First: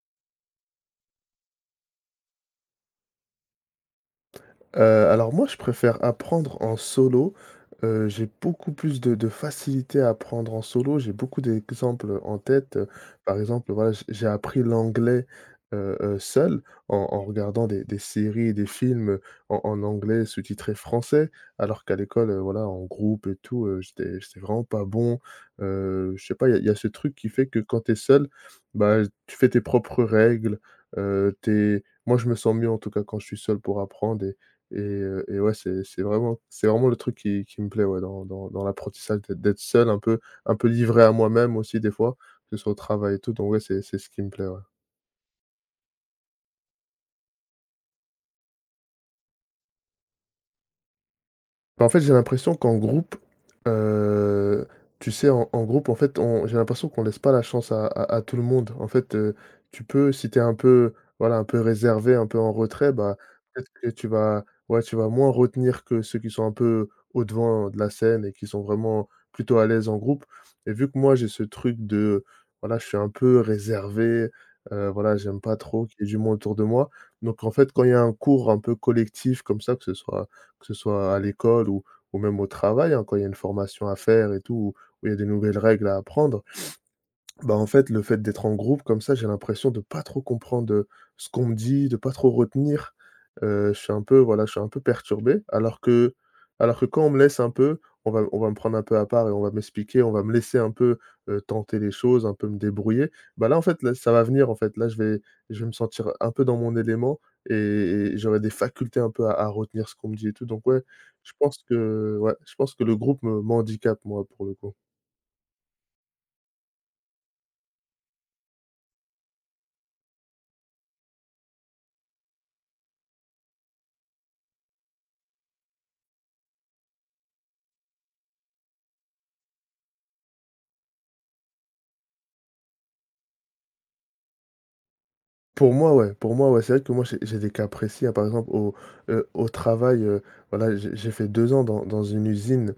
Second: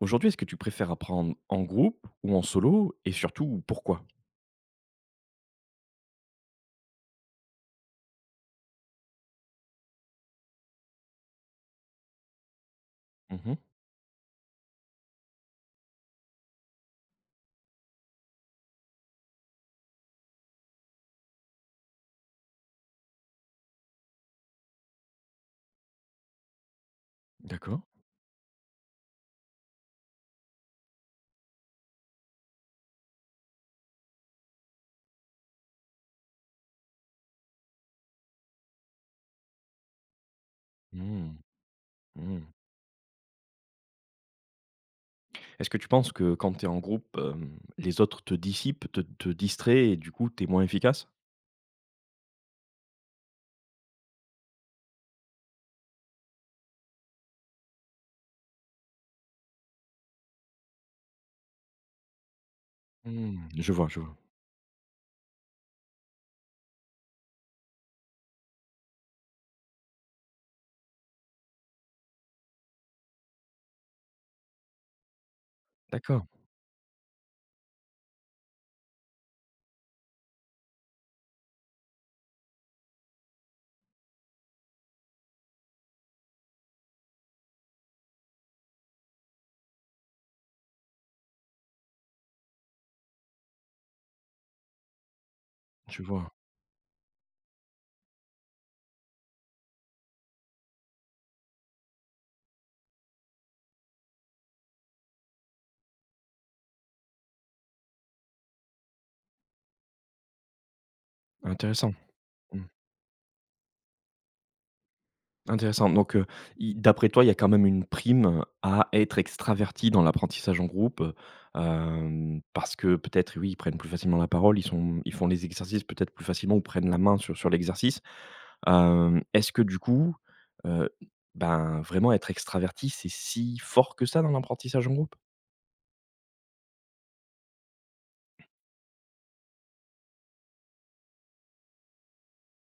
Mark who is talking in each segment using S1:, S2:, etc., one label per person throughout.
S1: Aujourd'hui, est-ce que tu préfères apprendre en groupe ou en solo et surtout pourquoi?
S2: Heu, alors moi, je préfère apprendre en solo. J'ai beaucoup plus de facilité à apprendre en solo. J'ai beaucoup d'exemples en tête. Par
S1: Mmh.
S2: exemple, voilà, j'ai appris l'anglais, seul en regardant des séries et des films, en anglais sous-titré français. Alors qu'à l'école, voilà, en groupe et tout, j'étais vraiment pas bon. Je sais pas, il y a ce truc qui fait que quand
S1: D'accord.
S2: tu es seul, bah, tu fais tes propres règles, tu moi, je me sens mieux en tout cas quand je suis seul pour apprendre et ouais, c'est vraiment c'est vraiment le truc qui me plaît, ouais, dans dans l'apprentissage d'être seul un peu livré à
S1: Mmh.
S2: moi-même aussi des fois,
S1: Mmh.
S2: que ce soit au travail et tout, donc ouais, c'est ce qui me plaît, ouais.
S1: Est-ce que tu penses que quand tu es en groupe, les autres te dissipent, te distraient et du coup tu es moins efficace?
S2: Bah, en fait, j'ai l'impression qu'en groupe, heu, tu sais, en groupe, en fait, on j'ai l'impression qu'on laisse pas la chance à tout le monde. En fait, tu peux si tu es un peu, voilà, un peu réservé, un peu en retrait, bah,
S1: Mmh,
S2: peut-être
S1: je
S2: que
S1: vois, je
S2: tu
S1: vois.
S2: vas ouais, tu vas moins retenir que ceux qui sont un peu au-devant de la scène et qui sont vraiment plutôt à l'aise en groupe et vu que moi, j'ai ce truc de, voilà, je suis un peu réservé, voilà, j'aime pas trop qu'il y ait du
S1: D'accord,
S2: monde autour de moi donc en fait, quand il y a un cours un peu collectif comme ça, que ce soit à l'école ou même au travail, hein, quand il y a une formation à faire et tout, où il y a des nouvelles règles à apprendre. Bah, en fait, le fait d'être en groupe comme ça, j'ai l'impression de pas trop comprendre, ce qu'on me dit, de pas trop retenir. Je suis un peu, voilà, je suis un peu perturbé.
S1: je vois.
S2: Alors que quand on me laisse un peu, on va me prendre un peu à part et on va m'expliquer, on va me laisser un peu, tenter les choses, un peu me débrouiller. Bah, là, en fait, là, ça va venir, en fait. Là, je vais me sentir un peu dans mon élément et j'aurais des facultés un peu à retenir ce qu'on me dit et tout. Donc ouais, je pense
S1: Intéressant.
S2: que ouais, je
S1: Mmh.
S2: pense que le groupe me m'handicape, moi, pour le coup.
S1: Intéressant, donc i d'après toi, il y a quand même une prime à être extraverti dans l'apprentissage en groupe, parce que peut-être, oui, ils prennent plus facilement la parole, ils font les exercices peut-être plus facilement ou prennent la main sur l'exercice. Est-ce que du coup, heu, ben, vraiment être extraverti, c'est si fort que ça dans l'apprentissage en groupe?
S2: Pour moi, ouais, c'est vrai que moi j'ai des cas précis, hein. Au travail, voilà, j'ai fait 2 ans dans une usine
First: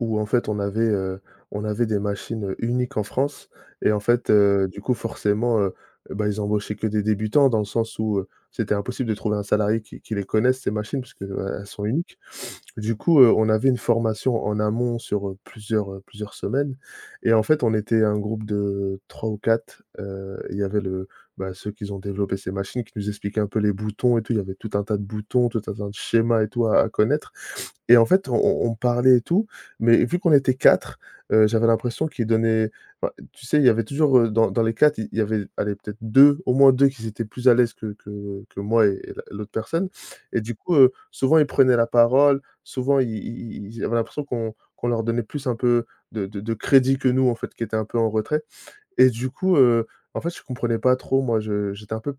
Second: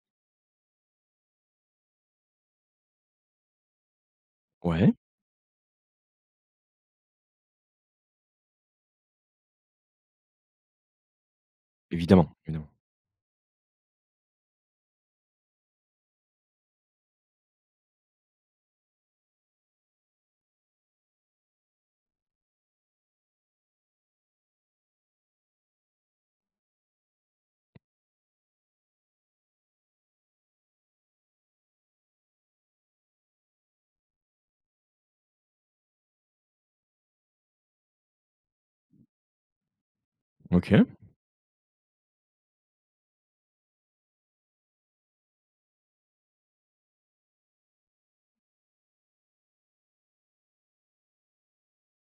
S2: où en fait on avait des machines, uniques en France et en fait, du coup
S1: Ouais,
S2: forcément, bah, ils embauchaient que des débutants dans le sens où, c'était impossible de trouver un salarié qui les connaisse ces machines parce elles sont uniques
S1: évidemment, évidemment.
S2: du coup, on avait une formation en amont sur, plusieurs, plusieurs semaines et en fait, on était un groupe de 3 ou 4, il y avait le bah, ceux qui ont développé ces machines qui nous expliquaient un peu les boutons et tout. Il y avait tout un tas de boutons, tout un tas de schémas et tout à connaître et en fait, on parlait et tout, mais vu qu'on était 4, j'avais l'impression qu'ils donnaient enfin, tu sais, il y avait toujours, dans les 4, il y avait, allez, peut-être 2, au moins 2, qui étaient plus à l'aise que moi et la l'autre personne. Et du coup,
S1: OK.
S2: souvent, ils prenaient la parole, souvent, ils ils ils j'avais l'impression qu'on leur donnait plus un peu de crédit que nous, en fait, qui étaient un peu en retrait. Et du coup, en fait, je comprenais pas trop, moi, je j'étais un peu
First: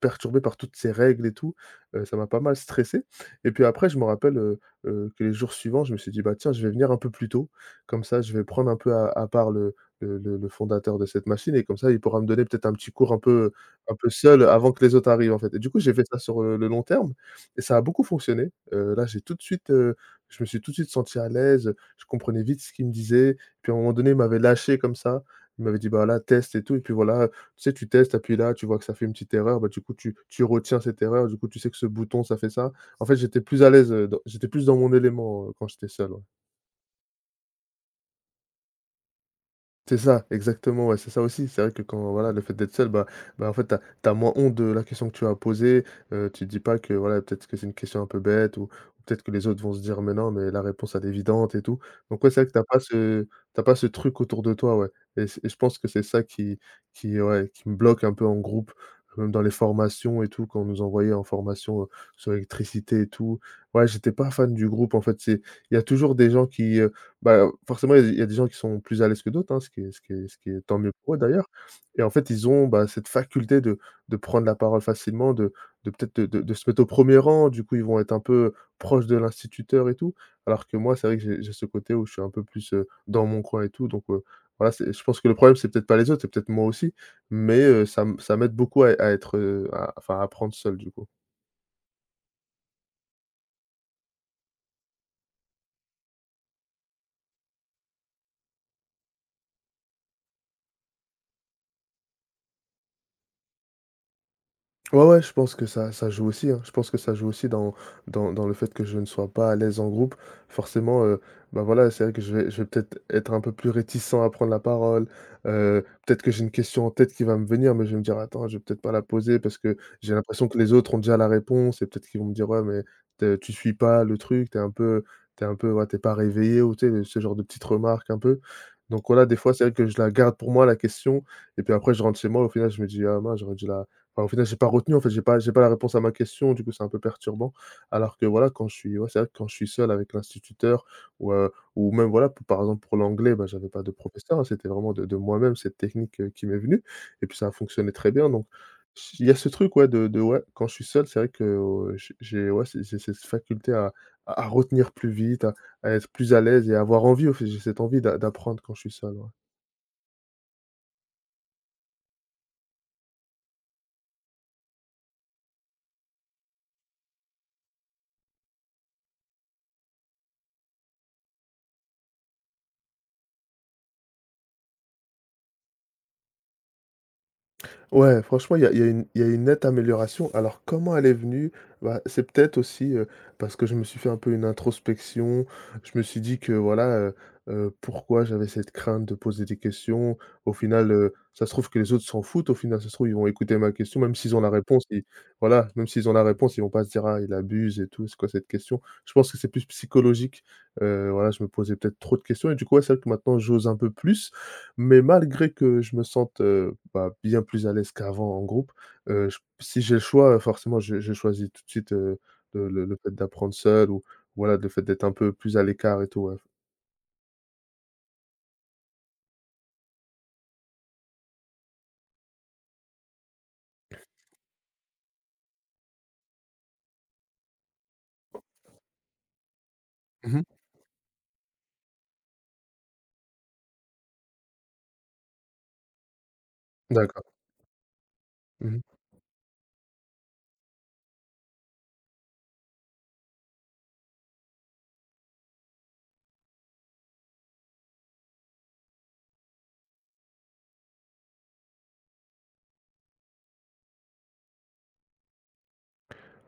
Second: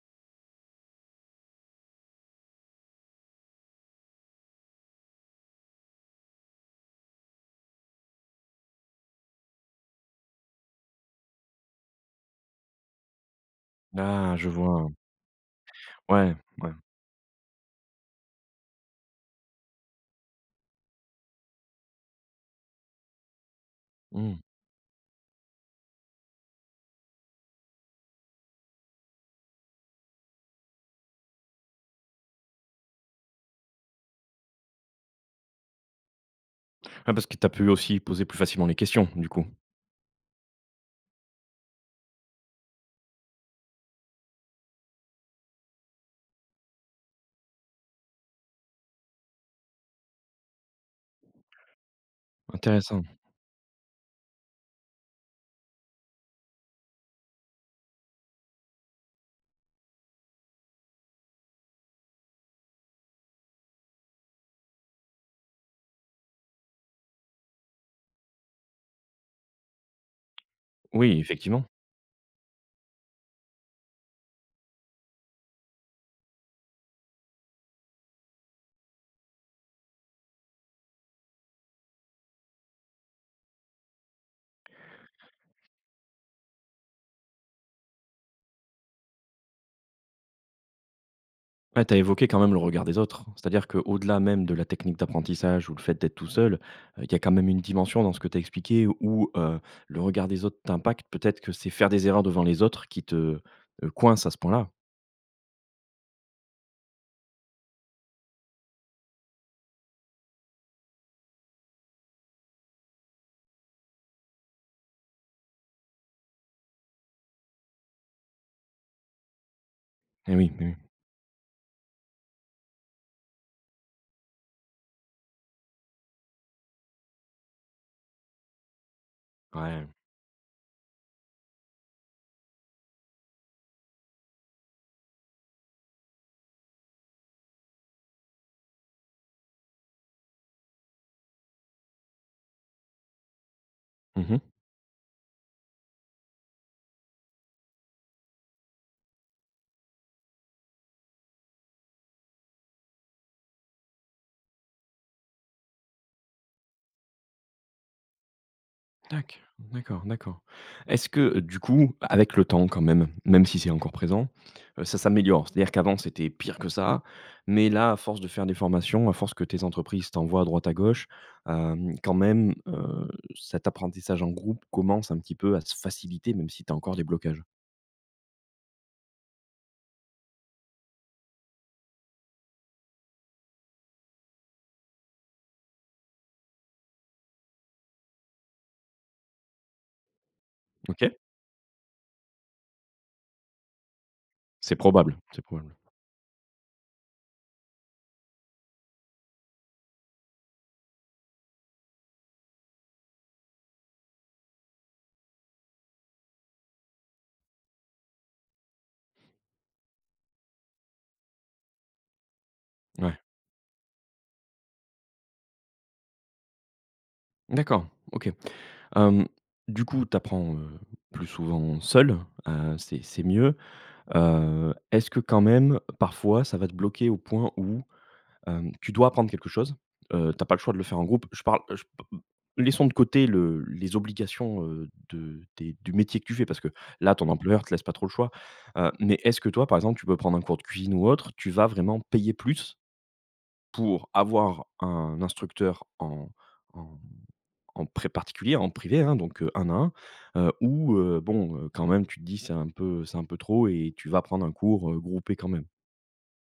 S2: perturbé par toutes ces règles et tout, ça m'a pas mal stressé et puis après je me rappelle, que les jours suivants, je me suis dit: «Bah, tiens, je vais venir un peu plus tôt, comme ça je vais prendre un peu à part le fondateur de cette machine et comme ça, il pourra me donner peut-être un petit cours un peu
S1: Ah,
S2: seul
S1: je
S2: avant que
S1: vois.
S2: les autres arrivent, en fait» et du coup, j'ai fait ça
S1: Ouais,
S2: sur, le
S1: ouais.
S2: long terme et ça a beaucoup fonctionné, là, j'ai tout de suite, je me suis tout de suite senti à l'aise, je comprenais vite ce qu'il me disait, puis à un moment donné, il m'avait
S1: Mmh.
S2: lâché comme ça, il m'avait dit: «Bah, là, teste et tout» et puis voilà, tu sais, tu testes, tu appuies là, tu vois que ça fait une petite erreur, bah, du coup, tu retiens cette erreur, du coup, tu sais que ce bouton, ça fait ça. En fait, j'étais plus à l'aise, dans j'étais plus dans mon élément, quand j'étais seul, ouais.
S1: Ah, parce que tu as pu aussi poser plus facilement les questions, du coup?
S2: C'est ça, exactement, ouais, c'est ça aussi. C'est vrai que quand voilà, le fait d'être seul, bah, en fait, t'as moins honte de la question que tu as posée. Tu te dis pas que voilà, peut-être que c'est une question un peu bête ou peut-être que les autres vont se dire: «Mais non, mais la réponse elle est évidente et tout». Donc ouais, c'est vrai que
S1: Intéressant.
S2: t'as pas ce truc autour de toi, ouais. Et je pense que c'est ça qui, ouais, qui me bloque un peu en groupe, même dans les formations et tout, quand on nous envoyait en formation, sur l'électricité et tout. Ouais, j'étais pas fan du groupe, en fait, c'est il y a toujours des gens qui, bah, forcément, il y a des gens qui sont plus à l'aise que d'autres, hein, ce qui est tant mieux pour eux
S1: Oui,
S2: d'ailleurs
S1: effectivement.
S2: et en fait, ils ont, bah, cette faculté de prendre la parole facilement, de peut-être de se mettre au premier rang. Du coup, ils vont être un peu proches de l'instituteur et tout. Alors que moi, c'est vrai que j'ai ce côté où je suis un peu plus, dans mon coin et tout donc voilà, c'est je pense que le problème, c'est peut-être pas les autres, c'est peut-être moi aussi mais ça m'aide beaucoup à être, à enfin à apprendre seul, du coup.
S1: Ouais, tu as évoqué quand même le regard des autres. C'est-à-dire qu'au-delà même de la technique d'apprentissage ou le fait d'être tout seul, il y a quand même une dimension dans ce que tu as expliqué où, le regard des autres t'impacte. Peut-être que c'est faire des erreurs devant les autres qui te, coince à ce point-là?
S2: Ouais, ouais, je pense que ça joue aussi, hein. Je pense que ça joue aussi dans dans le fait que je ne sois pas à l'aise en groupe. Forcément, bah, voilà, c'est vrai que je vais peut-être être un peu plus réticent à prendre la parole. Peut-être que j'ai une question en tête qui va me venir, mais je vais me dire: «Attends, je vais peut-être pas la poser parce que j'ai
S1: Eh
S2: l'impression
S1: oui,
S2: que
S1: eh
S2: les
S1: oui.
S2: autres ont déjà la réponse» et peut-être qu'ils vont me dire: «Ouais, mais te tu suis pas le truc, t'es un peu ouais, t'es pas réveillé» ou tu sais, ce genre de petites remarques un peu. Donc voilà, des fois, c'est vrai que
S1: Ouais.
S2: je la garde pour moi la question et puis après je rentre chez moi, au final, je me dis: «Ah mince, j'aurais dû la». Enfin, au final, j'ai pas retenu, en fait, j'ai pas la réponse à ma question, du coup, c'est un peu perturbant. Alors que voilà, quand je suis ouais, c'est vrai que quand je suis seul avec l'instituteur ou même voilà, p par exemple pour l'anglais, bah, j'avais pas de
S1: Mmh
S2: professeur,
S1: mh.
S2: hein, c'était vraiment de moi-même cette technique, qui m'est venue et puis ça a fonctionné très bien donc il y a ce truc, ouais, de ouais, quand je suis seul, c'est vrai que, j'ai ouais, c'est j'ai cette faculté à à retenir plus vite, à être plus à l'aise et à avoir envie, au fait, j'ai cette envie d'apprendre quand je suis seul, ouais.
S1: D'accord, d'accord. Est-ce que, du coup, avec le temps quand même, même si c'est encore présent, ça s'améliore? C'est-à-dire qu'avant c'était pire que ça, mais là, à force de faire des formations, à force que tes entreprises t'envoient à droite à gauche, quand même, cet apprentissage en groupe commence un petit peu à se faciliter, même si tu as encore des blocages?
S2: Ouais, franchement, il y a une nette amélioration. Alors, comment elle est venue? Bah, c'est peut-être aussi parce que je me suis fait un peu une introspection. Je me suis dit que voilà, pourquoi j'avais cette crainte de poser des questions. Au final,
S1: OK.
S2: ça se trouve que les autres s'en foutent. Au final, ça se trouve, ils vont écouter ma question, même s'ils ont la
S1: C'est
S2: réponse. Ils,
S1: probable, c'est
S2: voilà,
S1: probable.
S2: même s'ils ont la réponse, ils vont pas se dire, ah, il abuse et tout, c'est quoi cette question? Je pense que c'est plus psychologique. Voilà, je me posais peut-être trop de questions. Et du coup, ouais, c'est vrai que maintenant, j'ose un peu plus. Mais malgré que je me sente, bah, bien plus à l'aise qu'avant en groupe, j si j'ai le choix, forcément, je choisis tout de suite, le fait
S1: Ouais.
S2: d'apprendre seul ou voilà, le fait d'être un peu plus à l'écart et tout, ouais.
S1: D'accord, OK. Hem, du coup, tu apprends plus souvent seul, c'est mieux. Est-ce que quand même, parfois, ça va te bloquer au point où, tu dois apprendre quelque chose,
S2: Mmh.
S1: tu pas le choix de le faire en groupe? Je parle je laissons de côté le les obligations, de des du métier que tu fais parce que là,
S2: D'accord.
S1: ton employeur te laisse pas trop le choix,
S2: Mmh.
S1: mais est-ce que toi, par exemple, tu peux prendre un cours de cuisine ou autre, tu vas vraiment payer plus pour avoir un instructeur en en pré particulier, en privé, hein, donc 1 à un où bon, quand même, tu te dis: c'est un peu trop» et tu vas prendre un cours, groupé quand même.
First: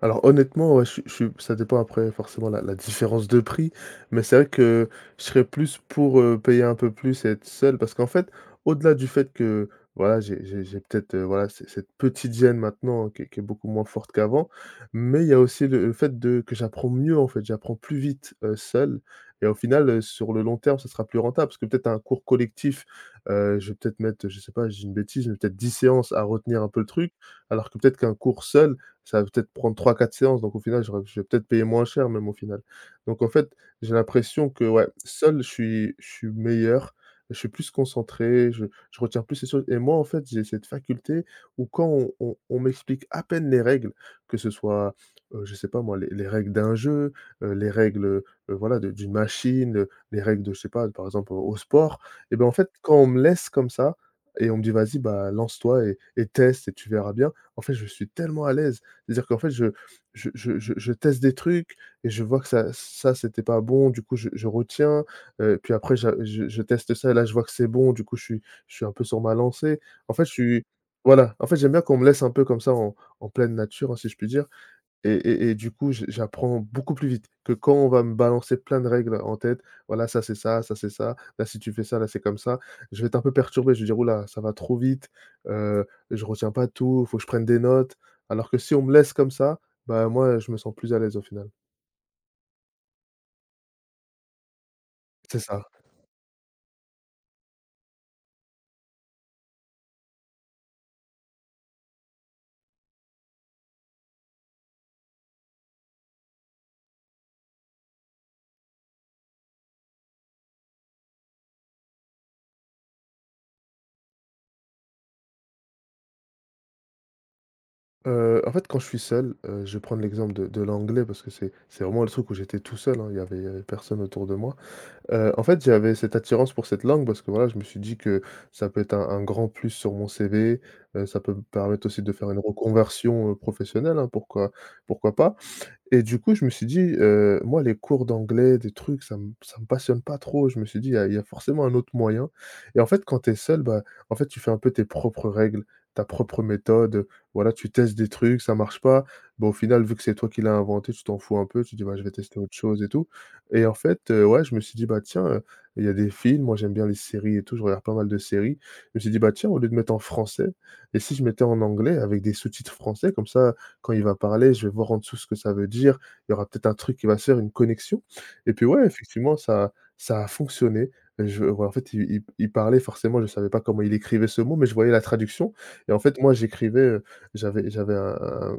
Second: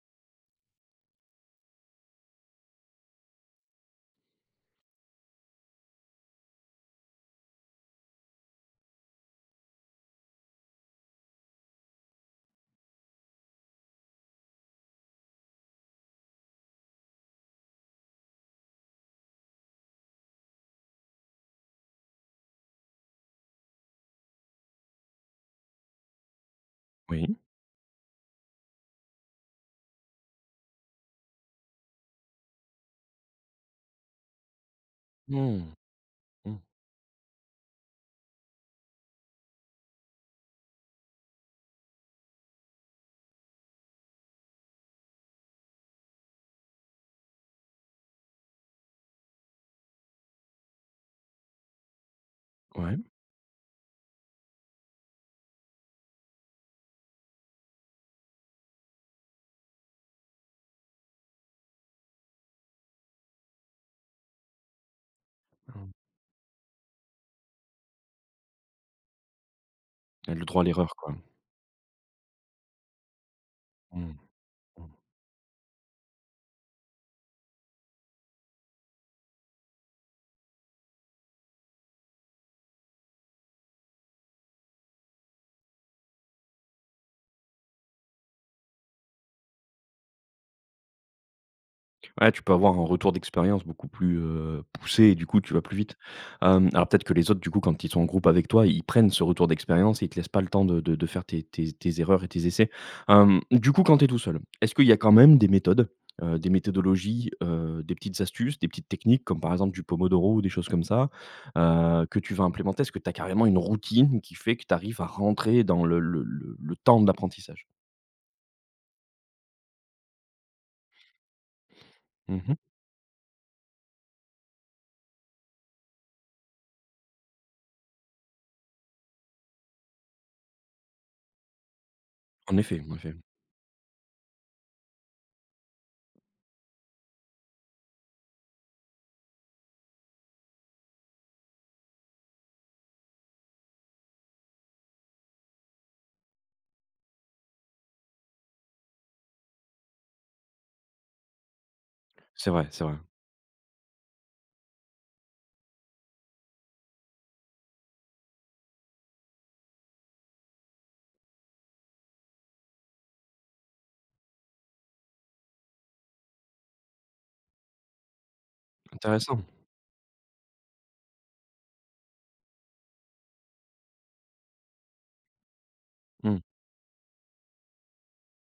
S2: Alors honnêtement, ouais, je suis ça dépend après forcément la différence de prix, mais c'est vrai que je serais plus pour, payer un peu plus et être seul parce qu'en fait, au-delà du fait que voilà, j'ai peut-être, voilà, c cette petite gêne maintenant qui est beaucoup moins forte qu'avant, mais il y a aussi le fait de que j'apprends mieux en fait, j'apprends plus vite, seul et au final, sur le long terme, ce sera plus rentable parce que peut-être un cours collectif, je vais peut-être mettre, je sais pas, j'ai une bêtise, mais peut-être 10 séances à retenir un peu le truc,
S1: Oui.
S2: alors que peut-être qu'un cours seul, ça va peut-être prendre trois quatre séances, donc au final, j'aurais je vais peut-être payer moins cher même au final. Donc en fait, j'ai l'impression que ouais, seul je
S1: Mmh.
S2: suis je suis
S1: Mmh.
S2: meilleur, je suis plus concentré, je retiens plus les choses et moi en fait, j'ai cette faculté où quand on m'explique à peine les règles, que ce soit, je sais pas moi, les règles d'un jeu, les règles, voilà de d'une machine, les règles de je sais pas, par exemple, au sport et ben en fait, quand
S1: Ouais.
S2: on me laisse comme ça et on me dit: «Vas-y, bah, lance-toi et teste et tu verras bien», en fait, je suis tellement à l'aise c'est-à-dire qu'en fait, je teste des trucs et je vois que ça, c'était pas bon, du coup, je retiens, puis
S1: Mmh.
S2: après j'a je teste ça et là, je vois que c'est bon, du coup, je suis un peu sur ma lancée. En fait, je
S1: Le droit
S2: suis
S1: à l'erreur, quoi.
S2: voilà, en fait, j'aime bien qu'on me laisse un peu comme ça en en pleine nature, hein, si je
S1: Mmh.
S2: puis dire et du coup, je j'apprends beaucoup plus vite que quand on va me balancer plein de règles en tête. Voilà, ça c'est ça, là si tu fais ça, là c'est comme ça. Je vais être un peu perturbé, je vais dire: «Ouh là, ça va trop vite, je retiens pas tout, faut que je prenne des notes». Alors que si on me laisse comme ça, bah, moi, je me sens plus à l'aise au final.
S1: Ouais, tu peux avoir un retour d'expérience beaucoup plus, poussé et du
S2: C'est
S1: coup, tu
S2: ça.
S1: vas plus vite. Alors peut-être que les autres, du coup, quand ils sont en groupe avec toi, ils prennent ce retour d'expérience et ils te laissent pas le temps de faire tes erreurs et tes essais. Du coup, quand tu es tout seul, est-ce qu'il y a quand même des méthodes, des méthodologies, des petites astuces, des petites techniques comme par exemple du pomodoro ou des choses comme ça, que tu vas implémenter? Est-ce que tu as carrément une routine qui fait que tu arrives à rentrer dans le temps de l'apprentissage?
S2: En fait, quand je suis seul, je vais prendre l'exemple de l'anglais parce que c'est vraiment le truc où
S1: Mmh.
S2: j'étais tout seul, hein, il y avait personne autour de moi. En fait, j'avais cette attirance pour cette langue parce que, voilà, je me suis dit que ça peut être un grand plus sur mon CV, ça peut me permettre aussi de faire une
S1: En effet, en effet.
S2: reconversion, professionnelle, hein, pourquoi pas? Et du coup, je me suis dit, moi, les cours d'anglais, des trucs, ça me passionne pas trop. Je me suis dit: «Il y a forcément un autre moyen» et en fait, quand tu es seul, bah, en fait, tu fais un peu tes propres règles, ta propre méthode, voilà, tu testes des trucs, ça marche pas. Bah, au final, vu que c'est toi qui l'as inventé, tu t'en fous un peu, tu dis: «Bah, je vais tester
S1: C'est
S2: autre
S1: vrai,
S2: chose
S1: c'est
S2: et
S1: vrai.
S2: tout» et en fait, ouais, je me suis dit: «Bah, tiens,» il y a des films, moi, j'aime bien les séries et tout, je regarde pas mal de séries. Je me suis dit: «Bah, tiens, au lieu de mettre en français et si je mettais en anglais avec des sous-titres français, comme ça, quand il va parler, je vais voir en dessous ce que ça veut dire. Il y aura peut-être un truc qui va se faire, une connexion et puis ouais, effectivement,
S1: Intéressant.
S2: ça a fonctionné. Je Ouais, en fait, il parlait forcément, je ne savais pas comment il écrivait ce mot, mais je voyais la traduction et en fait, moi,
S1: Mmh.
S2: j'écrivais, j'avais un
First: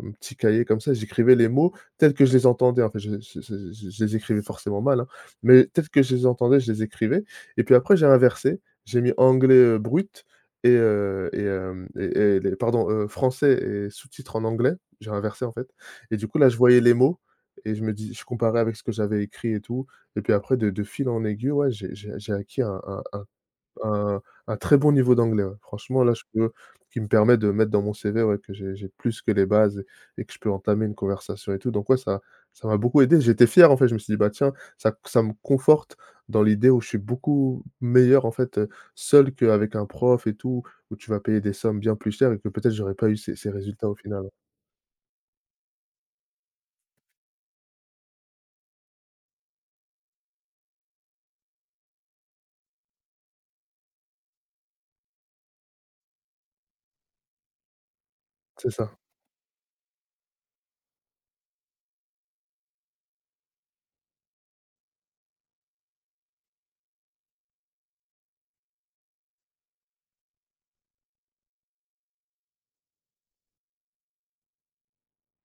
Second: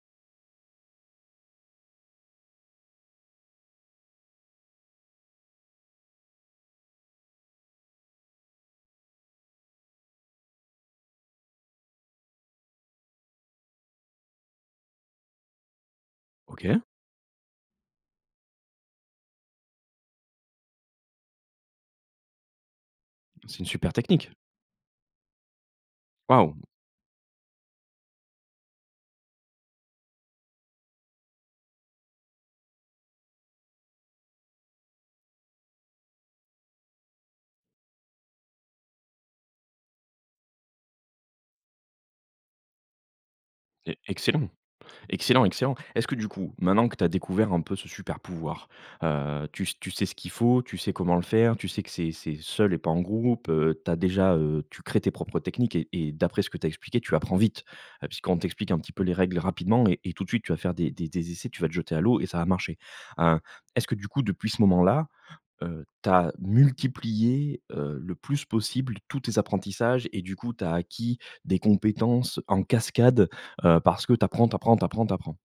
S2: petit cahier comme ça, j'écrivais les mots tels que je les entendais. En fait, je les écrivais forcément mal, hein, mais tels que je les entendais, je les écrivais et puis après j'ai inversé. J'ai mis anglais, brut et hem et les pardon, français et sous-titres en anglais j'ai inversé en fait et du coup là, je voyais
S1: OK.
S2: les mots et je me dis je comparais avec ce que j'avais écrit et tout et puis après de fil en aiguille, ouais, j'ai acquis
S1: C'est une super technique.
S2: un très bon niveau d'anglais, ouais. Franchement là, je peux
S1: Waouh!
S2: Qui me permet de mettre dans mon CV, ouais, que j'ai plus que les bases et que je peux entamer une conversation et tout donc ouais, ça m'a beaucoup aidé. J'étais fier en fait, je me suis dit: «Bah tiens, ça me conforte dans l'idée où je suis beaucoup meilleur en fait, seul qu'avec un prof et tout, où tu vas payer des sommes bien plus chères et que peut-être j'aurais pas eu ces résultats au
S1: E
S2: final». Ouais.
S1: Excellent, excellent, excellent. Est-ce que du coup, maintenant que tu as découvert un peu ce super pouvoir, tu sais ce qu'il faut, tu sais comment le faire, tu sais que c'est seul et pas en groupe, tu déjà, tu crées tes propres techniques et d'après ce que tu as expliqué, tu apprends vite. Puisqu'on
S2: C'est
S1: t'explique un petit
S2: ça.
S1: peu les règles rapidement et tout de suite, tu vas faire des essais, tu vas te jeter à l'eau et ça va marcher. Heu, Est-ce que du coup, depuis ce moment-là, tu multiplié, le plus possible tous tes apprentissages et du coup, t'as acquis des compétences en cascade, parce que t'apprends.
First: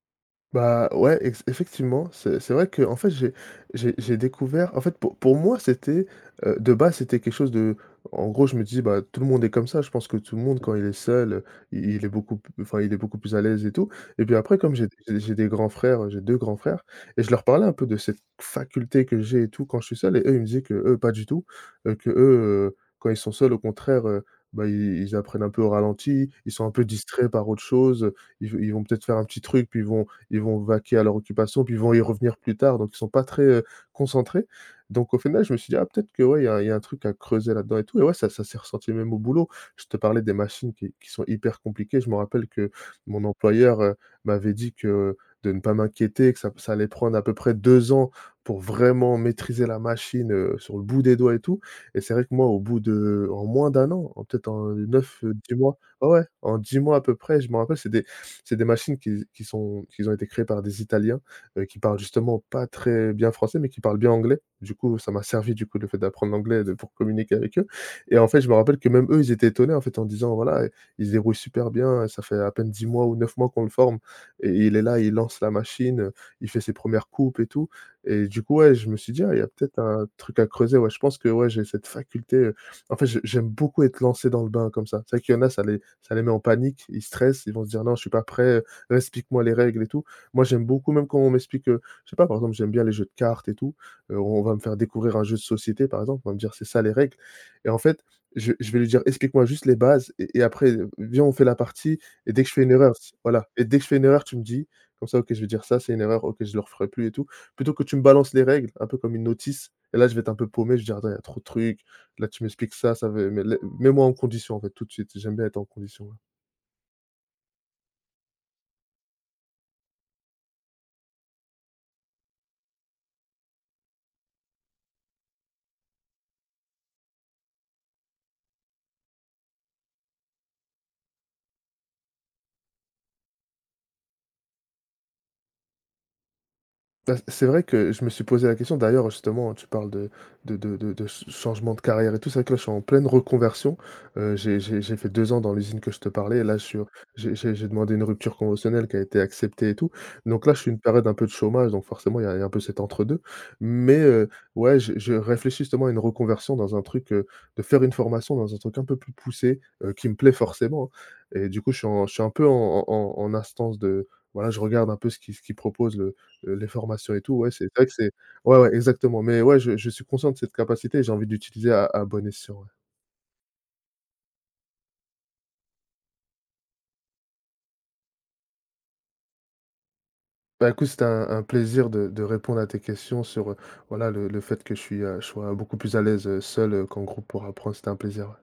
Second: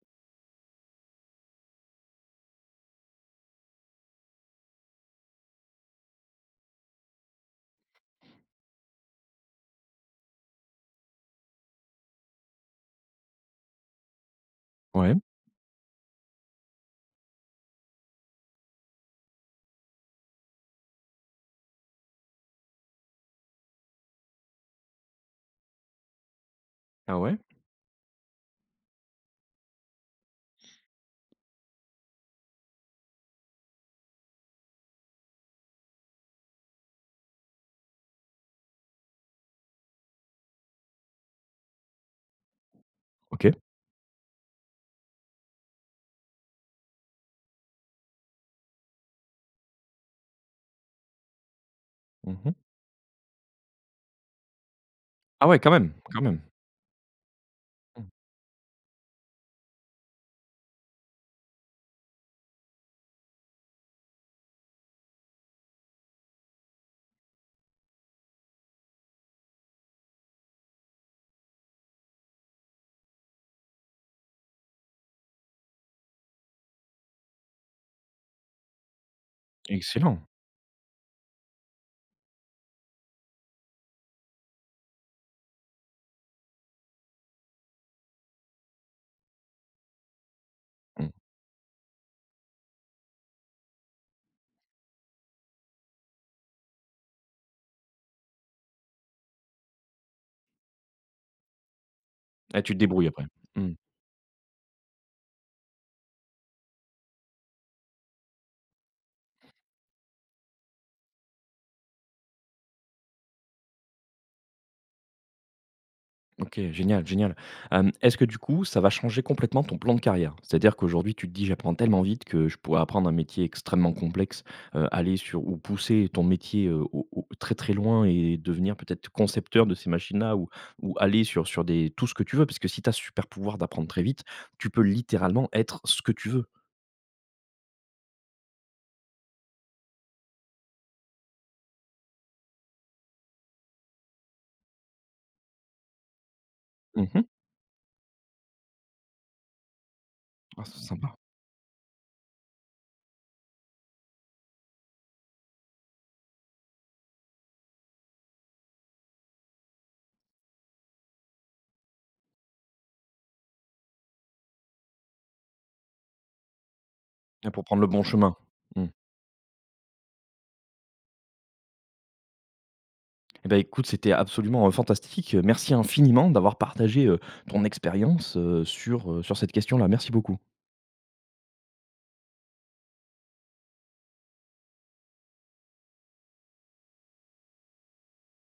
S2: Bah, ouais, ex effectivement, c'est vrai que en fait, j'ai découvert en fait, pour moi, c'était, de base, c'était quelque chose de en gros, je me dis: «Bah, tout le monde est comme ça». Je pense que tout le monde, quand il est seul, il est beaucoup p enfin, il est beaucoup plus à l'aise et tout et puis après, comme j'ai
S1: Ouais.
S2: j'ai j'ai des grands frères, j'ai 2 grands frères et je leur parlais un peu de cette faculté que j'ai et tout quand je suis seul et eux, ils me disaient que eux pas du tout, que eux quand ils sont seuls, au contraire, bah, i ils apprennent un peu au ralenti, ils sont un peu
S1: Ah
S2: distraits
S1: ouais?
S2: par autre chose, ils vont peut-être faire un petit truc, puis ils vont vaquer à leur occupation, puis ils vont y revenir plus tard, donc ils sont pas très, concentrés. Donc au final, je me suis dit: «Ah peut-être que ouais, il y a un truc à creuser là-dedans et tout» et ouais, ça s'est ressenti même au boulot. Je te parlais des machines qui sont hyper compliquées. Je me rappelle que mon
S1: OK.
S2: employeur, m'avait dit que de ne pas m'inquiéter, que ça allait prendre à peu près 2 ans pour vraiment maîtriser la machine, sur le bout des doigts et tout et c'est vrai que moi,
S1: Mmh.
S2: au bout de en moins d'un an, en peut-être en 9
S1: Ah
S2: 10
S1: ouais, quand
S2: mois
S1: même,
S2: ouais,
S1: quand
S2: ouais,
S1: même.
S2: en dix mois à peu près, je me rappelle, c'était
S1: Mmh.
S2: c'est des machines qui sont qui ont été créées par des Italiens, qui parlent justement pas très bien français, mais qui parlent bien anglais. Du coup, ça m'a servi, du coup, le fait d'apprendre l'anglais de pour communiquer avec eux et en fait, je me rappelle que même eux, ils étaient étonnés, en fait, en disant: «Voilà, il se débrouille super bien, ça fait à peine 10 mois ou 9 mois qu'on le forme et il est là, il lance la machine, il fait ses premières coupes et tout» et du coup, ouais, je me suis dit: «Ah, il y a peut-être un
S1: Excellent.
S2: truc à creuser». Ouais, je pense que, ouais, j'ai cette faculté, en fait, je j'aime beaucoup être lancé dans le bain comme ça. C'est vrai qu'il y en a, ça les met en panique, ils stressent, ils vont se dire: «Non, je suis pas prêt, explique-moi les règles et tout». Moi, j'aime beaucoup même
S1: Mmh.
S2: quand on m'explique, je sais pas, par exemple, j'aime bien les jeux de cartes et tout, on va me faire découvrir un jeu de société, par exemple, on va me dire: «C'est ça les règles» et en fait, je vais lui dire: «Explique-moi juste les bases et après, viens, on fait la partie et dès que je fais
S1: Ah,
S2: une
S1: tu te
S2: erreur»
S1: débrouilles après.
S2: voilà «et
S1: Mmh.
S2: dès que je fais une erreur, tu me dis, comme ça, OK, je vais dire ça, c'est une erreur, OK, je le referai plus et tout». Plutôt que tu me balances les règles, un peu comme une notice et là, je vais être un peu paumé, je vais dire: «Attends, il y a trop de trucs, là, tu m'expliques ça, ça veut mais le mets-moi en condition, en fait, tout de suite. J'aime bien être en condition, ouais.
S1: OK, génial, génial. Est-ce que du coup, ça va changer complètement ton plan de carrière? C'est-à-dire qu'aujourd'hui, tu te dis: «J'apprends tellement vite que je pourrais apprendre un métier extrêmement complexe, aller sur ou pousser ton métier, au au très, très loin et devenir peut-être concepteur de ces machines-là ou aller sur des tout ce que tu veux». Parce que si tu as ce super pouvoir d'apprendre très vite, tu peux littéralement être ce que tu veux.
S2: Bah, c'est vrai que je me suis posé la question d'ailleurs, justement, tu parles de ch changement de carrière et tout. C'est vrai que là, je suis en pleine reconversion. J'ai fait 2 ans dans l'usine que je te parlais et là, je suis
S1: Mmh.
S2: j'ai demandé une rupture conventionnelle qui a été acceptée et tout. Donc là, je
S1: Ah,
S2: suis
S1: c'est
S2: une période un
S1: sympa.
S2: peu de chômage, donc forcément, il y a un peu cet entre-deux. Mais ouais, je réfléchis justement à une reconversion dans un truc, de faire une formation dans un truc un peu plus poussé, qui me plaît forcément, hein. Et du coup, je suis un peu en instance de voilà, je regarde un peu ce qui propose le les formations et tout, ouais,
S1: Et pour
S2: c'est
S1: prendre
S2: vrai
S1: le
S2: que
S1: bon
S2: c'est
S1: chemin.
S2: ouais, ouais,
S1: Mmh.
S2: exactement, mais ouais, je suis conscient de cette capacité et j'ai envie d'utiliser à bon escient, ouais.
S1: Eh ben, écoute, c'était absolument, fantastique. Merci infiniment d'avoir partagé, ton expérience, sur, sur cette question-là. Merci beaucoup.
S2: Bah, écoute, c'était un plaisir de répondre à tes questions sur, voilà, le fait que je sois beaucoup plus à l'aise, seul, qu'en groupe pour apprendre. C'était un plaisir, ouais.